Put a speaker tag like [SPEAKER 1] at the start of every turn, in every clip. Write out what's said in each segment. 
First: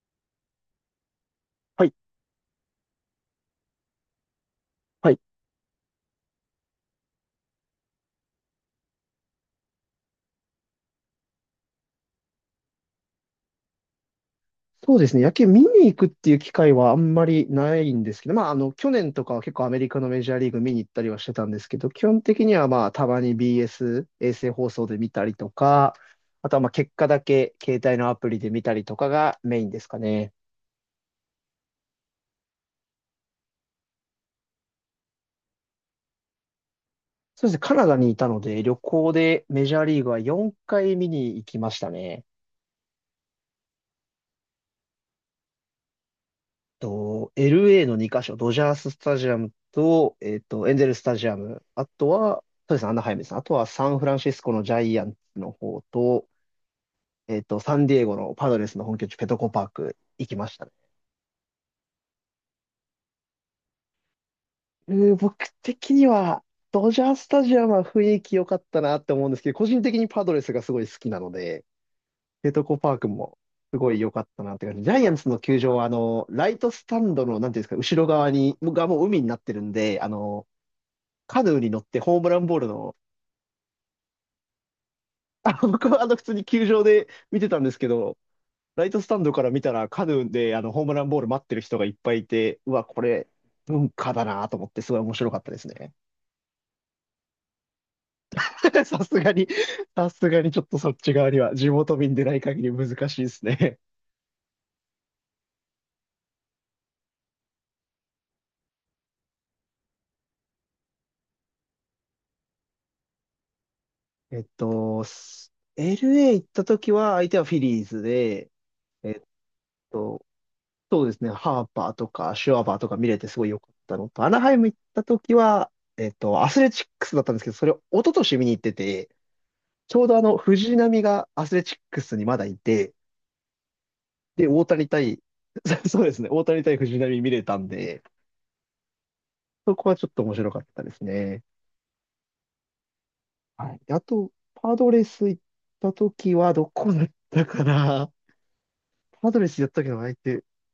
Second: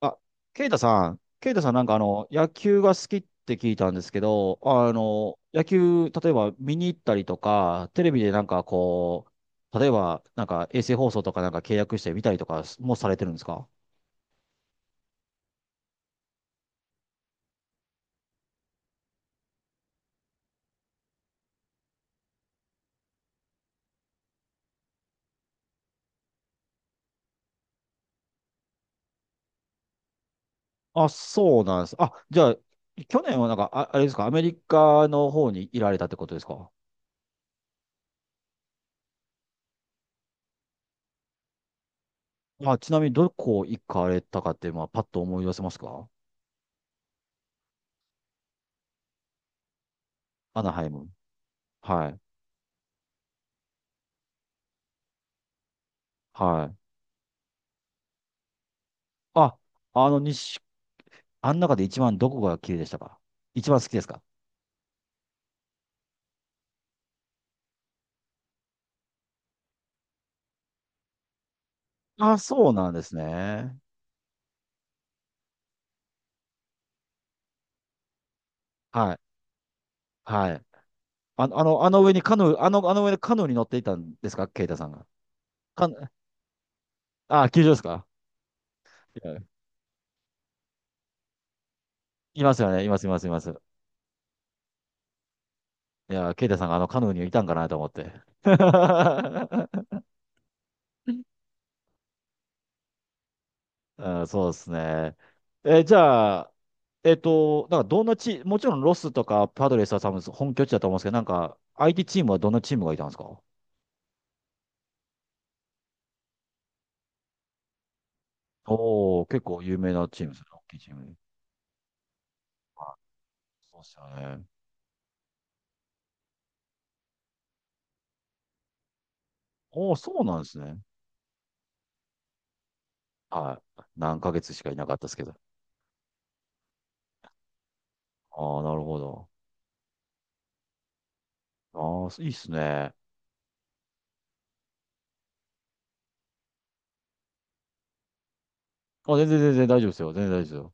[SPEAKER 1] あ、ケイタさんな
[SPEAKER 2] は
[SPEAKER 1] んか
[SPEAKER 2] い
[SPEAKER 1] 野球が好きって聞いたんですけど、
[SPEAKER 2] はい
[SPEAKER 1] 野球、例えば見に行ったりとか、テレビでなんかこう、例えばなんか衛星放送とかなんか契約して見たりとかもされてるんですか？
[SPEAKER 2] そうですね。野球見に行くっていう機会はあんまりないんですけど、まあ、去年とかは結構アメリカのメジャーリーグ見に行ったりはしてたんですけど、基本的にはまあ、たまに BS、衛星放送で見たりとか、あとはまあ、結果だけ携帯のアプリで見たりとかがメインですかね。
[SPEAKER 1] あ、そうなんです。あ、じゃあ、去年はなんか、あ、あれですか、アメリカの方にいられたってことですか？
[SPEAKER 2] そうですね。カナダにいたので、旅行でメジャーリーグは4回見に行きましたね。
[SPEAKER 1] あ、ちなみにどこ行かれたかって、まあ、パッと思い出せますか？
[SPEAKER 2] LA の2カ所、ドジャーススタジアムと、
[SPEAKER 1] アナ
[SPEAKER 2] エン
[SPEAKER 1] ハ
[SPEAKER 2] ゼ
[SPEAKER 1] イ
[SPEAKER 2] ルス
[SPEAKER 1] ム。
[SPEAKER 2] タジアム、あと
[SPEAKER 1] はい。
[SPEAKER 2] は、そうですね、アナハイムですね。あとはサンフランシスコのジャイアンツの方と、
[SPEAKER 1] はい。
[SPEAKER 2] サンディエゴのパドレスの本拠地ペトコ
[SPEAKER 1] あ、
[SPEAKER 2] パーク
[SPEAKER 1] あの、
[SPEAKER 2] 行きまし
[SPEAKER 1] 日
[SPEAKER 2] たね。
[SPEAKER 1] あん中で一番どこが綺麗でしたか？一番好きですか？
[SPEAKER 2] 僕的には、ドジャースタジアムは雰囲気良かったなって思うんですけど、個人的にパドレスがすごい好きなので、
[SPEAKER 1] あ、
[SPEAKER 2] ペト
[SPEAKER 1] そう
[SPEAKER 2] コ
[SPEAKER 1] な
[SPEAKER 2] パ
[SPEAKER 1] ん
[SPEAKER 2] ー
[SPEAKER 1] で
[SPEAKER 2] ク
[SPEAKER 1] す
[SPEAKER 2] も
[SPEAKER 1] ね。
[SPEAKER 2] すごい良かったなって感じ。ジャイアンツの球場は、ライトスタンドの、なんていうんですか、後ろ側に、がもう
[SPEAKER 1] はい。
[SPEAKER 2] 海になってるんで、あの、
[SPEAKER 1] はい。
[SPEAKER 2] カヌーに乗っ
[SPEAKER 1] あ
[SPEAKER 2] て
[SPEAKER 1] の上
[SPEAKER 2] ホ
[SPEAKER 1] に
[SPEAKER 2] ーム
[SPEAKER 1] カ
[SPEAKER 2] ラ
[SPEAKER 1] ヌ
[SPEAKER 2] ンボー
[SPEAKER 1] ー、
[SPEAKER 2] ル
[SPEAKER 1] あ
[SPEAKER 2] の、
[SPEAKER 1] の上でカヌーに乗っていたんですかケイタさんが。カ
[SPEAKER 2] 僕は
[SPEAKER 1] ヌ
[SPEAKER 2] 普通に球場で見
[SPEAKER 1] あ、
[SPEAKER 2] てた
[SPEAKER 1] 球
[SPEAKER 2] ん
[SPEAKER 1] 場
[SPEAKER 2] で
[SPEAKER 1] で
[SPEAKER 2] す
[SPEAKER 1] す
[SPEAKER 2] け
[SPEAKER 1] か？
[SPEAKER 2] ど、ライトスタ
[SPEAKER 1] い
[SPEAKER 2] ンド
[SPEAKER 1] や、
[SPEAKER 2] から見たらカヌーでホームランボール待ってる人がいっぱいい
[SPEAKER 1] いま
[SPEAKER 2] て、
[SPEAKER 1] すよ
[SPEAKER 2] う
[SPEAKER 1] ね。
[SPEAKER 2] わ、
[SPEAKER 1] いま
[SPEAKER 2] こ
[SPEAKER 1] す、います、
[SPEAKER 2] れ、
[SPEAKER 1] います。
[SPEAKER 2] 文化だなと思って、すごい面白かったですね。
[SPEAKER 1] いや、ケイタさんがあのカヌーにいたんかなと思って。
[SPEAKER 2] さすがに、さすがにちょっとそっち側には、地元民でない限り難しいですね。
[SPEAKER 1] うん、そうですね。え、じゃあ、なんかどんなチもちろんロスとかパドレスは多分本拠地だと思うんですけど、なんか相手チームはどんなチームがいたんですか？
[SPEAKER 2] えっと、LA 行った時は、相手はフィリーズで、え
[SPEAKER 1] お
[SPEAKER 2] っ
[SPEAKER 1] お、結構有名なチ
[SPEAKER 2] と、
[SPEAKER 1] ームですね。大きいチー
[SPEAKER 2] そ
[SPEAKER 1] ム
[SPEAKER 2] うで
[SPEAKER 1] で。
[SPEAKER 2] すね。ハーパーとかシュワバーと
[SPEAKER 1] あ、
[SPEAKER 2] か見れてすごい良かっ
[SPEAKER 1] そうです
[SPEAKER 2] たのと、ア
[SPEAKER 1] よ
[SPEAKER 2] ナ
[SPEAKER 1] ね。
[SPEAKER 2] ハイム行った時は、アスレチックスだったんですけど、それを一昨年見に行ってて、
[SPEAKER 1] おお、
[SPEAKER 2] ちょう
[SPEAKER 1] そ
[SPEAKER 2] ど
[SPEAKER 1] うなんです
[SPEAKER 2] 藤
[SPEAKER 1] ね。
[SPEAKER 2] 浪がアスレチックスにまだいて、
[SPEAKER 1] はい。何ヶ
[SPEAKER 2] で、
[SPEAKER 1] 月し
[SPEAKER 2] 大
[SPEAKER 1] かいな
[SPEAKER 2] 谷
[SPEAKER 1] かったです
[SPEAKER 2] 対、
[SPEAKER 1] けど。
[SPEAKER 2] そうですね、大谷対藤浪見れたんで、
[SPEAKER 1] ああ、なるほど。
[SPEAKER 2] そこはちょっと面白かったですね。
[SPEAKER 1] ああ、いいっすね。
[SPEAKER 2] はい。であと、パドレス行った時はどこだったかな。
[SPEAKER 1] あ、全
[SPEAKER 2] パ
[SPEAKER 1] 然
[SPEAKER 2] ドレ
[SPEAKER 1] 全
[SPEAKER 2] スや
[SPEAKER 1] 然
[SPEAKER 2] っ
[SPEAKER 1] 大
[SPEAKER 2] た
[SPEAKER 1] 丈
[SPEAKER 2] け
[SPEAKER 1] 夫で
[SPEAKER 2] ど
[SPEAKER 1] すよ。
[SPEAKER 2] 相
[SPEAKER 1] 全然大丈夫
[SPEAKER 2] 手、
[SPEAKER 1] ですよ。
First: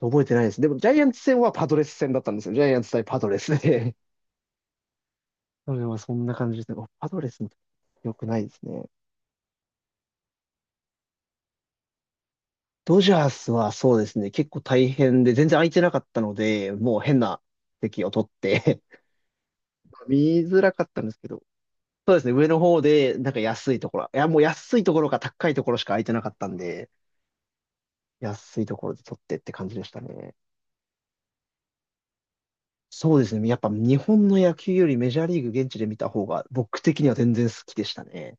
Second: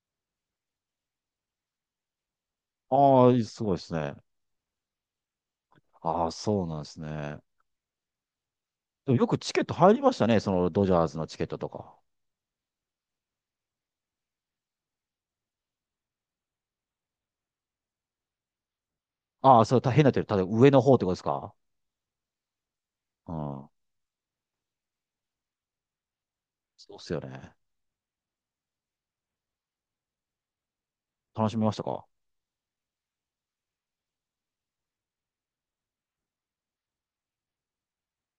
[SPEAKER 2] 覚えてないです。でも、ジャイアンツ戦はパドレス戦だったんですよ。ジャイアンツ対パ
[SPEAKER 1] あ
[SPEAKER 2] ド
[SPEAKER 1] あ、
[SPEAKER 2] レ
[SPEAKER 1] いい、
[SPEAKER 2] ス
[SPEAKER 1] すごいです
[SPEAKER 2] で。
[SPEAKER 1] ね。
[SPEAKER 2] それはそん
[SPEAKER 1] ああ、
[SPEAKER 2] な感じ
[SPEAKER 1] そ
[SPEAKER 2] で
[SPEAKER 1] う
[SPEAKER 2] すね。
[SPEAKER 1] なん
[SPEAKER 2] お
[SPEAKER 1] です
[SPEAKER 2] パドレ
[SPEAKER 1] ね。
[SPEAKER 2] スも良くないですね。
[SPEAKER 1] でもよくチケット入りましたね。そのドジャースのチケットとか。
[SPEAKER 2] ドジャースはそうですね、結構大変で、全然空いてなかったので、もう変な席を取って
[SPEAKER 1] ああ、それ大変 なってる。た
[SPEAKER 2] 見
[SPEAKER 1] だ
[SPEAKER 2] づ
[SPEAKER 1] 上
[SPEAKER 2] ら
[SPEAKER 1] の
[SPEAKER 2] かっ
[SPEAKER 1] 方っ
[SPEAKER 2] た
[SPEAKER 1] て
[SPEAKER 2] ん
[SPEAKER 1] こ
[SPEAKER 2] で
[SPEAKER 1] とで
[SPEAKER 2] す
[SPEAKER 1] す
[SPEAKER 2] けど、
[SPEAKER 1] か？
[SPEAKER 2] そうですね、上の方で、な
[SPEAKER 1] う
[SPEAKER 2] んか
[SPEAKER 1] ん。
[SPEAKER 2] 安いところ、いや、もう安いところか高いところしか空いてなかったんで、
[SPEAKER 1] そうっすよね。
[SPEAKER 2] 安いところで取ってって感じでしたね。
[SPEAKER 1] 楽しみましたか？
[SPEAKER 2] そうですね、やっぱ日本の野球よりメジャーリーグ現地で見た方が、僕的には全然好きでしたね。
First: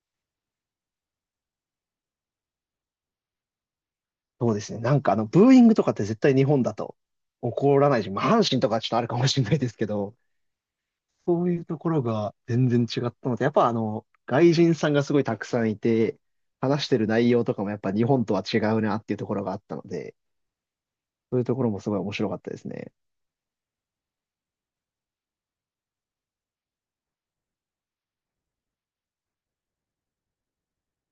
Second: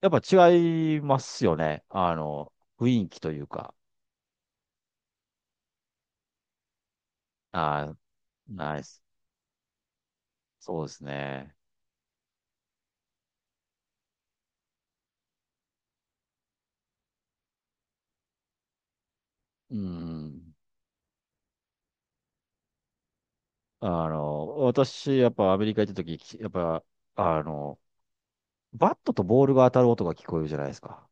[SPEAKER 1] やっぱ違いますよね。雰囲気というか。
[SPEAKER 2] そうですね。なんかブーイングとかって絶対日本だと起こら
[SPEAKER 1] ああ、
[SPEAKER 2] ないし、まあ、阪神と
[SPEAKER 1] ナ
[SPEAKER 2] か
[SPEAKER 1] イ
[SPEAKER 2] ちょっとあ
[SPEAKER 1] ス。
[SPEAKER 2] るかもしれないですけど、
[SPEAKER 1] そうです
[SPEAKER 2] そう
[SPEAKER 1] ね。
[SPEAKER 2] いうところが全然違ったので、やっぱ外人さんがすごいたくさんいて、話してる内容とかもやっぱ日本とは違うなっていうところがあっ
[SPEAKER 1] う
[SPEAKER 2] たので、
[SPEAKER 1] ん。
[SPEAKER 2] そういうところもすごい面白かったですね。
[SPEAKER 1] 私、やっぱアメリカ行った時、やっぱ、あの、バットとボールが当たる音が聞こえるじゃないですか。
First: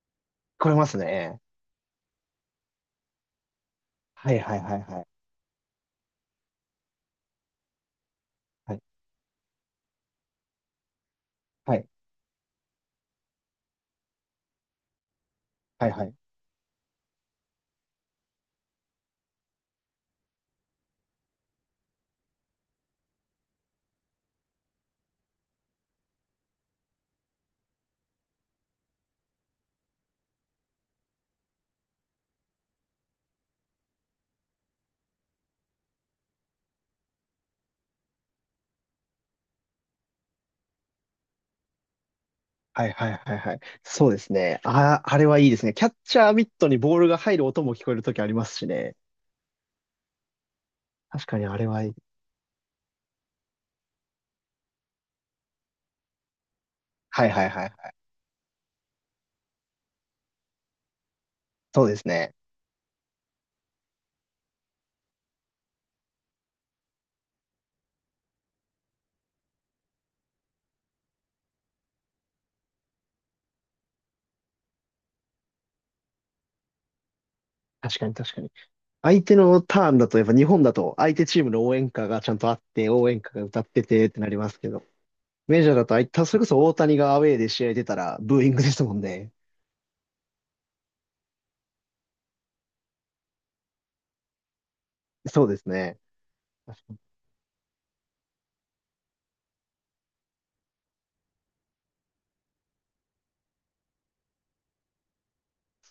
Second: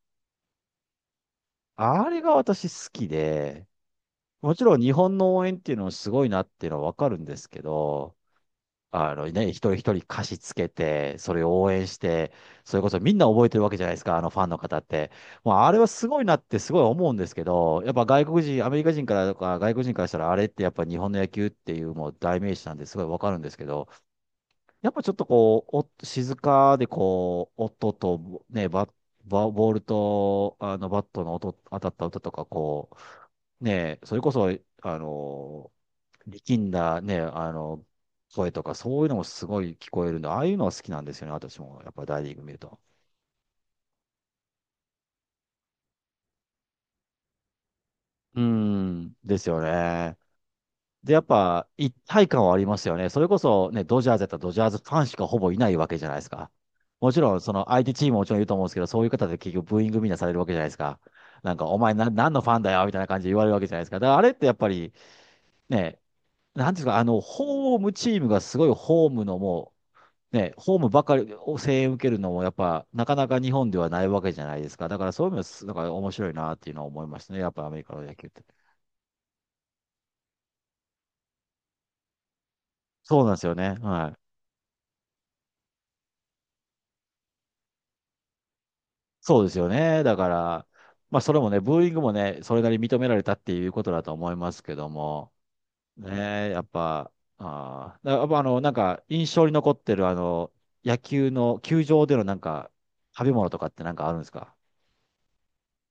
[SPEAKER 2] 聞こえますね。
[SPEAKER 1] あれが私好きで、
[SPEAKER 2] はい
[SPEAKER 1] も
[SPEAKER 2] はい
[SPEAKER 1] ちろ
[SPEAKER 2] は
[SPEAKER 1] ん
[SPEAKER 2] い
[SPEAKER 1] 日
[SPEAKER 2] はい。
[SPEAKER 1] 本の応援っていうのもすごいなっていうのはわかるんですけど、
[SPEAKER 2] はい。
[SPEAKER 1] 一人一人歌詞つけて、それを応
[SPEAKER 2] はい
[SPEAKER 1] 援して、それこそみんな覚えてるわけじゃないですか、あのファンの方って。もうあれは
[SPEAKER 2] は
[SPEAKER 1] す
[SPEAKER 2] い。
[SPEAKER 1] ごいなってすごい思うんですけど、やっぱ外国人、アメリカ人からとか外国人からしたらあれってやっぱ日本の野球っていうもう代名詞なんですごいわかるんですけど、やっぱちょっとこう、お静かでこう、音とね、バッバボールとあのバットの音、当たった音とか、こう、ね、それこそ、あの力んだね、声とか、そういうのもすごい聞こえるんで、ああいうのは好きなんですよね、私も。やっぱ大リーグ見ると。
[SPEAKER 2] はいはいはいはいはい。そうですね。あ、あれはいいですね。キャッチャーミットにボールが入る音も聞こえるときあり
[SPEAKER 1] う
[SPEAKER 2] ますしね。
[SPEAKER 1] ん、ですよね。で、やっ
[SPEAKER 2] 確かにあれ
[SPEAKER 1] ぱ
[SPEAKER 2] はい
[SPEAKER 1] 一
[SPEAKER 2] い。
[SPEAKER 1] 体感はありますよね。それこそね、ドジャーズやったらドジャーズファンしかほぼいないわけじゃないですか。もち
[SPEAKER 2] はい
[SPEAKER 1] ろん、
[SPEAKER 2] はい
[SPEAKER 1] その
[SPEAKER 2] はい
[SPEAKER 1] 相
[SPEAKER 2] は
[SPEAKER 1] 手
[SPEAKER 2] い。
[SPEAKER 1] チームももちろんいると思うんですけど、そういう方で結局ブーイングみんなされるわけじゃないですか。なんか、お
[SPEAKER 2] そう
[SPEAKER 1] 前
[SPEAKER 2] で
[SPEAKER 1] な、
[SPEAKER 2] す
[SPEAKER 1] 何
[SPEAKER 2] ね。
[SPEAKER 1] のファンだよみたいな感じで言われるわけじゃないですか。だからあれってやっぱりね、なんていうんですか、ホームチームがすごいホームのもう、ね、ホームばかりを声援受けるのも、やっぱ、なかなか日本ではないわけじゃないですか。だから、そういう意味です、だから面白いなっていうのは思いましたね。やっぱアメリカ
[SPEAKER 2] 確
[SPEAKER 1] の
[SPEAKER 2] かに
[SPEAKER 1] 野球っ
[SPEAKER 2] 確か
[SPEAKER 1] て。
[SPEAKER 2] に。相手のターンだと、やっぱ日本だと相手チームの応援歌がちゃんとあって、応援
[SPEAKER 1] そう
[SPEAKER 2] 歌
[SPEAKER 1] なんで
[SPEAKER 2] が
[SPEAKER 1] すよ
[SPEAKER 2] 歌っ
[SPEAKER 1] ね。
[SPEAKER 2] てて
[SPEAKER 1] は
[SPEAKER 2] っ
[SPEAKER 1] い。
[SPEAKER 2] てなりますけど、メジャーだと、あいたそれこそ大谷がアウェーで試合出たらブーイングですもんね。
[SPEAKER 1] そうですよね。だから、まあ、それもね、ブーイングもね、それなりに認められたっていうことだと思いますけども、
[SPEAKER 2] そうですね。
[SPEAKER 1] ねえ、やっ
[SPEAKER 2] 確かに
[SPEAKER 1] ぱ、あーだやっぱなんか、印象に残ってる、野球の、球場でのなんか、食べ物とかってなんかあるんですか？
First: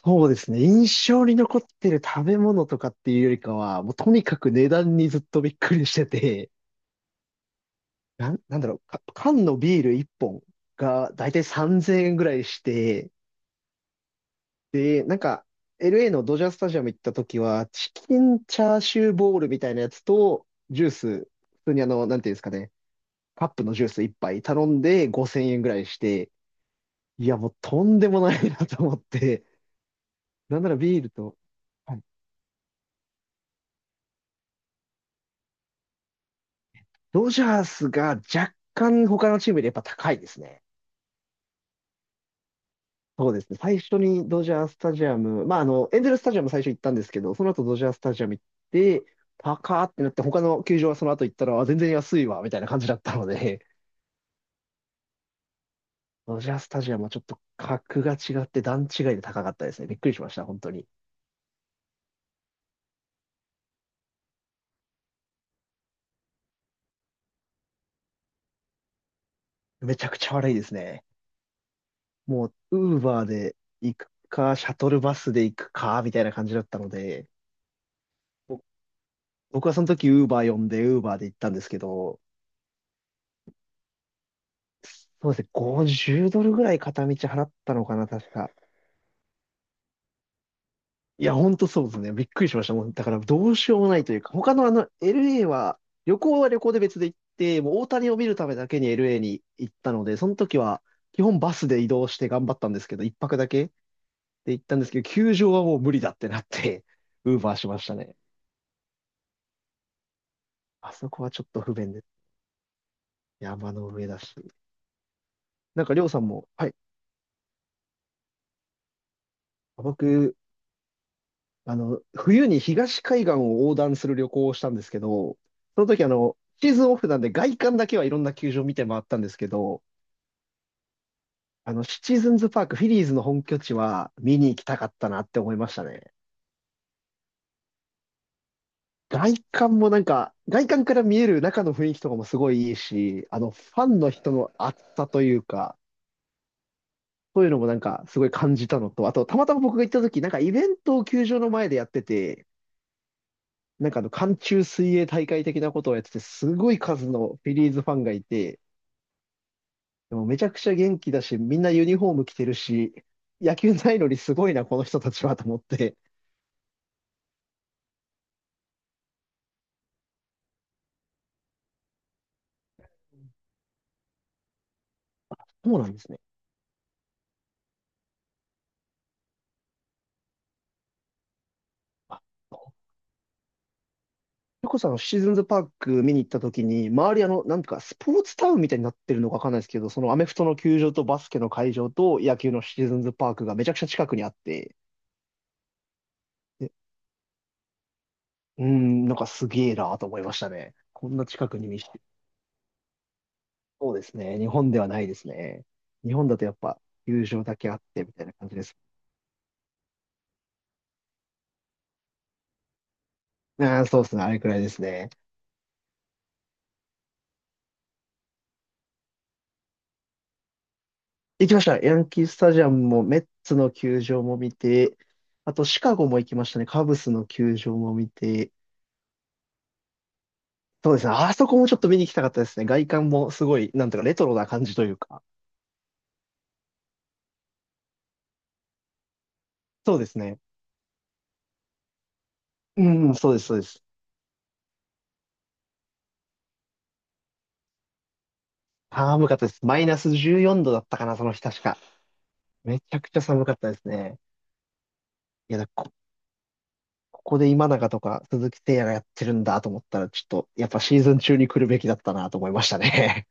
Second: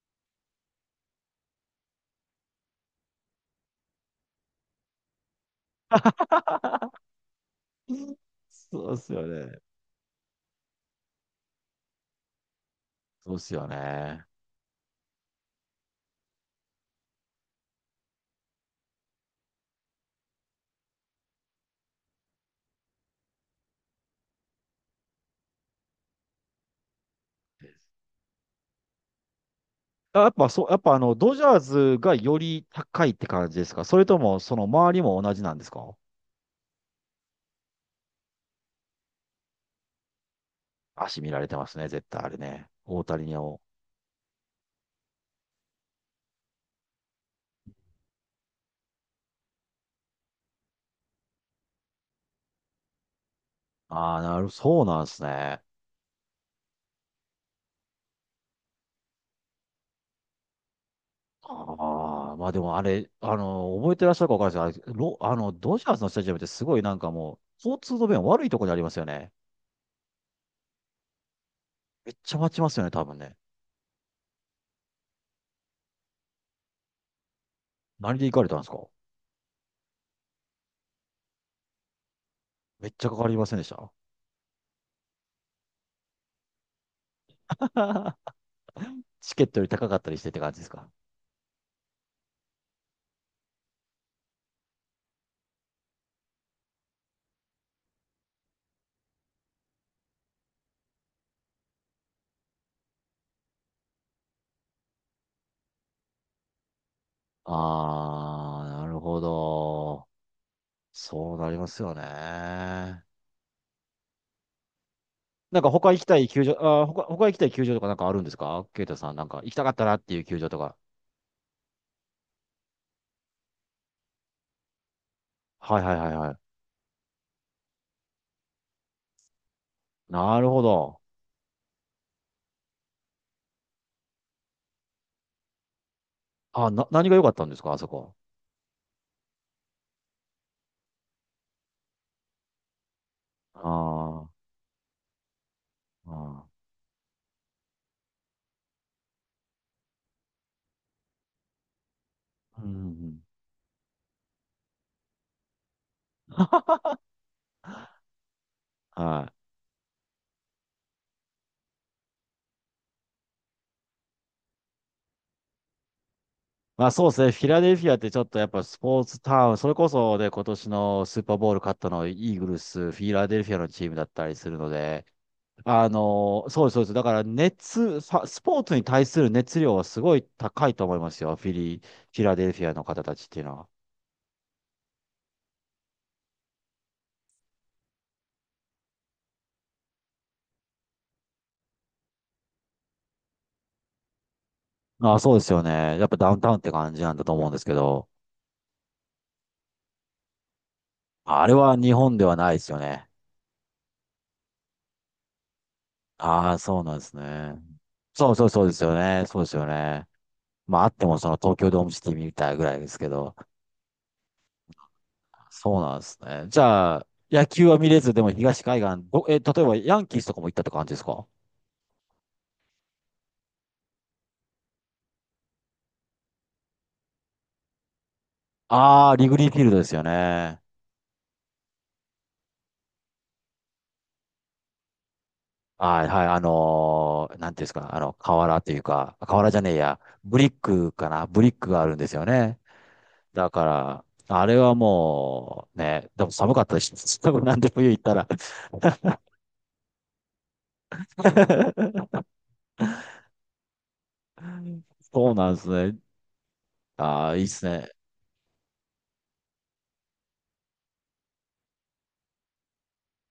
[SPEAKER 2] そうですね。印象に残ってる食べ物とかっていうよりかは、もうとにかく値段にずっとびっくりしてて、
[SPEAKER 1] うん。
[SPEAKER 2] なんだろう、
[SPEAKER 1] そうで
[SPEAKER 2] か
[SPEAKER 1] すよ
[SPEAKER 2] 缶の
[SPEAKER 1] ね。
[SPEAKER 2] ビール1本がだいたい3000円ぐらいして、
[SPEAKER 1] そうですよね。
[SPEAKER 2] で、なんか、LA のドジャースタジアム行った時は、チキンチャーシューボールみたいなやつと、ジュース、普通になんていうんですかね、カップのジュース一杯頼んで5000円ぐらいして、いや、もうとんでもないなと思って、
[SPEAKER 1] あ、
[SPEAKER 2] なんなら
[SPEAKER 1] やっぱ
[SPEAKER 2] ビール
[SPEAKER 1] ド
[SPEAKER 2] と、
[SPEAKER 1] ジャー
[SPEAKER 2] は
[SPEAKER 1] ズ
[SPEAKER 2] い、
[SPEAKER 1] がより高いって感じですか、それとも、その周りも同じなんですか？
[SPEAKER 2] ドジャースが若干他のチームよりやっぱ高いですね。
[SPEAKER 1] 足見られてますね、絶対あれね。大谷
[SPEAKER 2] そ
[SPEAKER 1] に
[SPEAKER 2] うですね。
[SPEAKER 1] も。
[SPEAKER 2] 最初にドジャースタジアム、まあ、エンゼルスタジアム最初行ったんですけど、その後ドジャースタジアム行って、高ーってなって、他の球場はその後行ったら、あ全然安いわ、みたいな感じだったので、
[SPEAKER 1] ああ、そうなんですね。
[SPEAKER 2] ドジャースタジアムはちょっと格が違って段違いで高かったですね。びっくりしました、本当に。
[SPEAKER 1] ああ、まあでもあれ、覚えてらっしゃるかわかんないですけど、あれロあの、ドジャースのスタジアムってすごいなんかもう、交通の便悪いとこにありますよね。
[SPEAKER 2] めちゃくちゃ悪いですね。
[SPEAKER 1] めっちゃ
[SPEAKER 2] も
[SPEAKER 1] 待ちます
[SPEAKER 2] う、
[SPEAKER 1] よね、
[SPEAKER 2] ウー
[SPEAKER 1] 多分
[SPEAKER 2] バー
[SPEAKER 1] ね。
[SPEAKER 2] で行くか、シャトルバスで行くか、みたいな感じだったので、
[SPEAKER 1] 何で行かれたん
[SPEAKER 2] ぼ
[SPEAKER 1] ですか？
[SPEAKER 2] 僕はその時ウーバー呼んで、ウーバーで行ったんですけど、
[SPEAKER 1] めっちゃかかりませんでした？
[SPEAKER 2] そうですね、50ドルぐらい片道払ったのかな、確 か。
[SPEAKER 1] チケットより高かったりしてって感じですか？
[SPEAKER 2] いや、ほんとそうですね。びっくりしました。もう、だからどうしようもないというか、他のLA は、旅行は旅行で別で行って、もう大谷を見るためだけに LA に行ったので、その時は、基本バスで移動して頑張ったんですけど、一泊だけで行ったんですけど、球場はもう無理だってなって、ウー
[SPEAKER 1] あ
[SPEAKER 2] バーしましたね。
[SPEAKER 1] あー、なるほど。
[SPEAKER 2] あそこは
[SPEAKER 1] そう
[SPEAKER 2] ちょ
[SPEAKER 1] な
[SPEAKER 2] っ
[SPEAKER 1] り
[SPEAKER 2] と
[SPEAKER 1] ま
[SPEAKER 2] 不
[SPEAKER 1] す
[SPEAKER 2] 便
[SPEAKER 1] よね。
[SPEAKER 2] で、
[SPEAKER 1] な
[SPEAKER 2] 山の上だし。
[SPEAKER 1] んか
[SPEAKER 2] なん
[SPEAKER 1] 他
[SPEAKER 2] か、
[SPEAKER 1] 行
[SPEAKER 2] り
[SPEAKER 1] き
[SPEAKER 2] ょう
[SPEAKER 1] た
[SPEAKER 2] さ
[SPEAKER 1] い
[SPEAKER 2] ん
[SPEAKER 1] 球
[SPEAKER 2] も、
[SPEAKER 1] 場、
[SPEAKER 2] はい。
[SPEAKER 1] 他行きたい球場とかなんかあるんですかケイタさん、なんか行きたかったなっていう
[SPEAKER 2] 僕、
[SPEAKER 1] 球場とか。
[SPEAKER 2] 冬に東海岸を横断する旅行をしたんですけど、
[SPEAKER 1] は
[SPEAKER 2] そ
[SPEAKER 1] い、
[SPEAKER 2] の
[SPEAKER 1] はい、
[SPEAKER 2] 時
[SPEAKER 1] はい、はい。
[SPEAKER 2] シーズンオフなんで外観だけはいろんな球場見て回ったんですけど、
[SPEAKER 1] なるほど。
[SPEAKER 2] シチズンズパーク、フィリーズの本拠地は見に行きたかったなって思いましたね。
[SPEAKER 1] あ、何が良かったんですかあそこ。
[SPEAKER 2] 外観もなんか、外観から見える中の雰囲気とかもすごいいいし、
[SPEAKER 1] あ
[SPEAKER 2] ファンの
[SPEAKER 1] ー、
[SPEAKER 2] 人の熱さというか、
[SPEAKER 1] あ
[SPEAKER 2] そういうのもなんかすごい感じたのと、あと、たまたま僕が行った時、なんかイベントを球場の前でやってて、
[SPEAKER 1] ー。うん、うん、
[SPEAKER 2] なんか寒中水泳大会的なことをやってて、すごい数のフィリーズファンがいて、
[SPEAKER 1] うん、はい。
[SPEAKER 2] でもめちゃくちゃ元気だし、みんなユニフォーム着てるし、野球ないのにすごいな、この人たちはと思って。
[SPEAKER 1] まあそうですね。フィラデルフィアってちょっとやっぱスポーツタウン、それこそで今年のスーパーボウル勝ったのイーグルス、フィラデルフィアのチームだったりするので、
[SPEAKER 2] そうなんですね。
[SPEAKER 1] そうです、そうです。だから、スポーツに対する熱量はすごい高いと思いますよ。フ
[SPEAKER 2] あ
[SPEAKER 1] ィラデルフィアの方たちっていうのは。
[SPEAKER 2] ゆこさん、シーズンズパーク見に行った時に、周りなんとかスポーツタウンみたいになってるのかわかんないですけど、そのアメフトの球場とバスケの会場と野球のシーズンズパークがめちゃくちゃ近くにあって、
[SPEAKER 1] ああ、そうですよね。やっぱダウンタウンって
[SPEAKER 2] で、
[SPEAKER 1] 感じなんだと思うんですけど。
[SPEAKER 2] うーん、なんかすげえなと思いましたね。こんな
[SPEAKER 1] あ
[SPEAKER 2] 近
[SPEAKER 1] れ
[SPEAKER 2] くに
[SPEAKER 1] は
[SPEAKER 2] 見し
[SPEAKER 1] 日
[SPEAKER 2] て。
[SPEAKER 1] 本ではないですよね。
[SPEAKER 2] そうですね。日本ではないですね。日本だと
[SPEAKER 1] あ
[SPEAKER 2] やっ
[SPEAKER 1] あ、
[SPEAKER 2] ぱ
[SPEAKER 1] そうなんです
[SPEAKER 2] 球場
[SPEAKER 1] ね。
[SPEAKER 2] だけあってみたい
[SPEAKER 1] そ
[SPEAKER 2] な
[SPEAKER 1] う、そう、
[SPEAKER 2] 感じ
[SPEAKER 1] そ
[SPEAKER 2] で
[SPEAKER 1] うで
[SPEAKER 2] す。
[SPEAKER 1] すよね。そうですよね。まああってもその東京ドームシティみたいぐらいですけど。
[SPEAKER 2] ああ、そうですね。あれくらいですね。
[SPEAKER 1] そうなんですね。じゃあ、野球は見れず、でも東海岸、例えばヤンキースとかも行ったって感じですか？
[SPEAKER 2] 行きました。ヤンキースタジアムもメッツの球場も見て、あとシカゴも行きましたね。カブスの球場も見て、
[SPEAKER 1] ああー、リグリーフィールドですよね。
[SPEAKER 2] そうですね。あそこもちょっと見に行きたかったですね。外観もすごい、なんとかレトロな感じというか。
[SPEAKER 1] はい、はい、なんていうんですか、瓦というか、瓦じゃねえ
[SPEAKER 2] そ
[SPEAKER 1] や、
[SPEAKER 2] うです
[SPEAKER 1] ブ
[SPEAKER 2] ね。
[SPEAKER 1] リックかな、ブリックがあるんですよね。
[SPEAKER 2] うん、
[SPEAKER 1] だ
[SPEAKER 2] そう
[SPEAKER 1] か
[SPEAKER 2] です。
[SPEAKER 1] ら、あれはもう、ね、でも寒かったし、多分なんで冬行ったら。
[SPEAKER 2] 寒かったです。マイナス14度だったかな、その日確か。めちゃくちゃ寒かったですね。
[SPEAKER 1] そうな
[SPEAKER 2] い
[SPEAKER 1] ん
[SPEAKER 2] や、
[SPEAKER 1] で
[SPEAKER 2] だ
[SPEAKER 1] す
[SPEAKER 2] こ、
[SPEAKER 1] ね。
[SPEAKER 2] こ
[SPEAKER 1] ああ、
[SPEAKER 2] こ
[SPEAKER 1] いいっ
[SPEAKER 2] で
[SPEAKER 1] す
[SPEAKER 2] 今
[SPEAKER 1] ね。
[SPEAKER 2] 永とか鈴木誠也がやってるんだと思ったら、ちょっと、やっぱシーズン中に来るべきだったなと思いましたね。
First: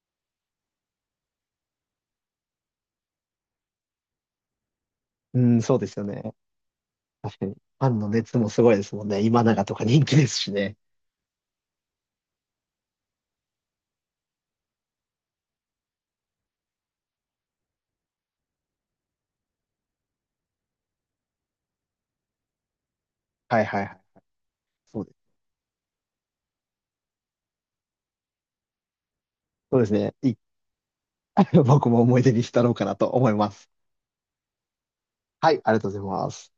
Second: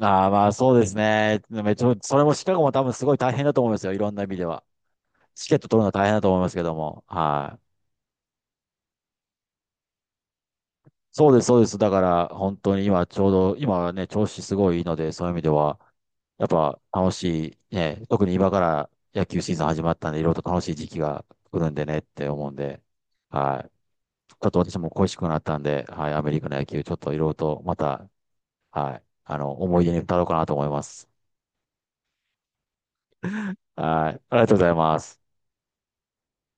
[SPEAKER 1] ああ、まあそうですね。めっちゃ、それもシカゴも多分すごい大変だと思いますよ。いろんな意味では。
[SPEAKER 2] う
[SPEAKER 1] チケッ
[SPEAKER 2] ん、
[SPEAKER 1] ト
[SPEAKER 2] そ
[SPEAKER 1] 取
[SPEAKER 2] う
[SPEAKER 1] るの
[SPEAKER 2] で
[SPEAKER 1] は
[SPEAKER 2] す
[SPEAKER 1] 大
[SPEAKER 2] よ
[SPEAKER 1] 変だ
[SPEAKER 2] ね。
[SPEAKER 1] と思いますけども。
[SPEAKER 2] 確かに。
[SPEAKER 1] は
[SPEAKER 2] フ
[SPEAKER 1] い。
[SPEAKER 2] ァンの熱もすごいですもんね。今永とか人気ですしね。
[SPEAKER 1] そうです、そうです。だから、本当に今ちょうど、今はね、調子すごいいいので、そういう意味では、やっぱ楽しい、ね、特に今から野球シーズン始まったんで、いろいろと楽しい時期が来るんでねって思うんで、
[SPEAKER 2] は
[SPEAKER 1] は
[SPEAKER 2] い
[SPEAKER 1] い。
[SPEAKER 2] はいはい。
[SPEAKER 1] ちょっと私も
[SPEAKER 2] そう
[SPEAKER 1] 恋
[SPEAKER 2] で
[SPEAKER 1] し
[SPEAKER 2] す。
[SPEAKER 1] くなったんで、はい、アメリカの野球、ちょっといろいろとまた、はい、
[SPEAKER 2] そう
[SPEAKER 1] 思い
[SPEAKER 2] で
[SPEAKER 1] 出
[SPEAKER 2] す
[SPEAKER 1] に
[SPEAKER 2] ね。
[SPEAKER 1] 浸ろうかなと思います。
[SPEAKER 2] 僕も思い出に浸ろうかなと思います。
[SPEAKER 1] はい、ありがとうございます。
[SPEAKER 2] はい、ありがとうございます。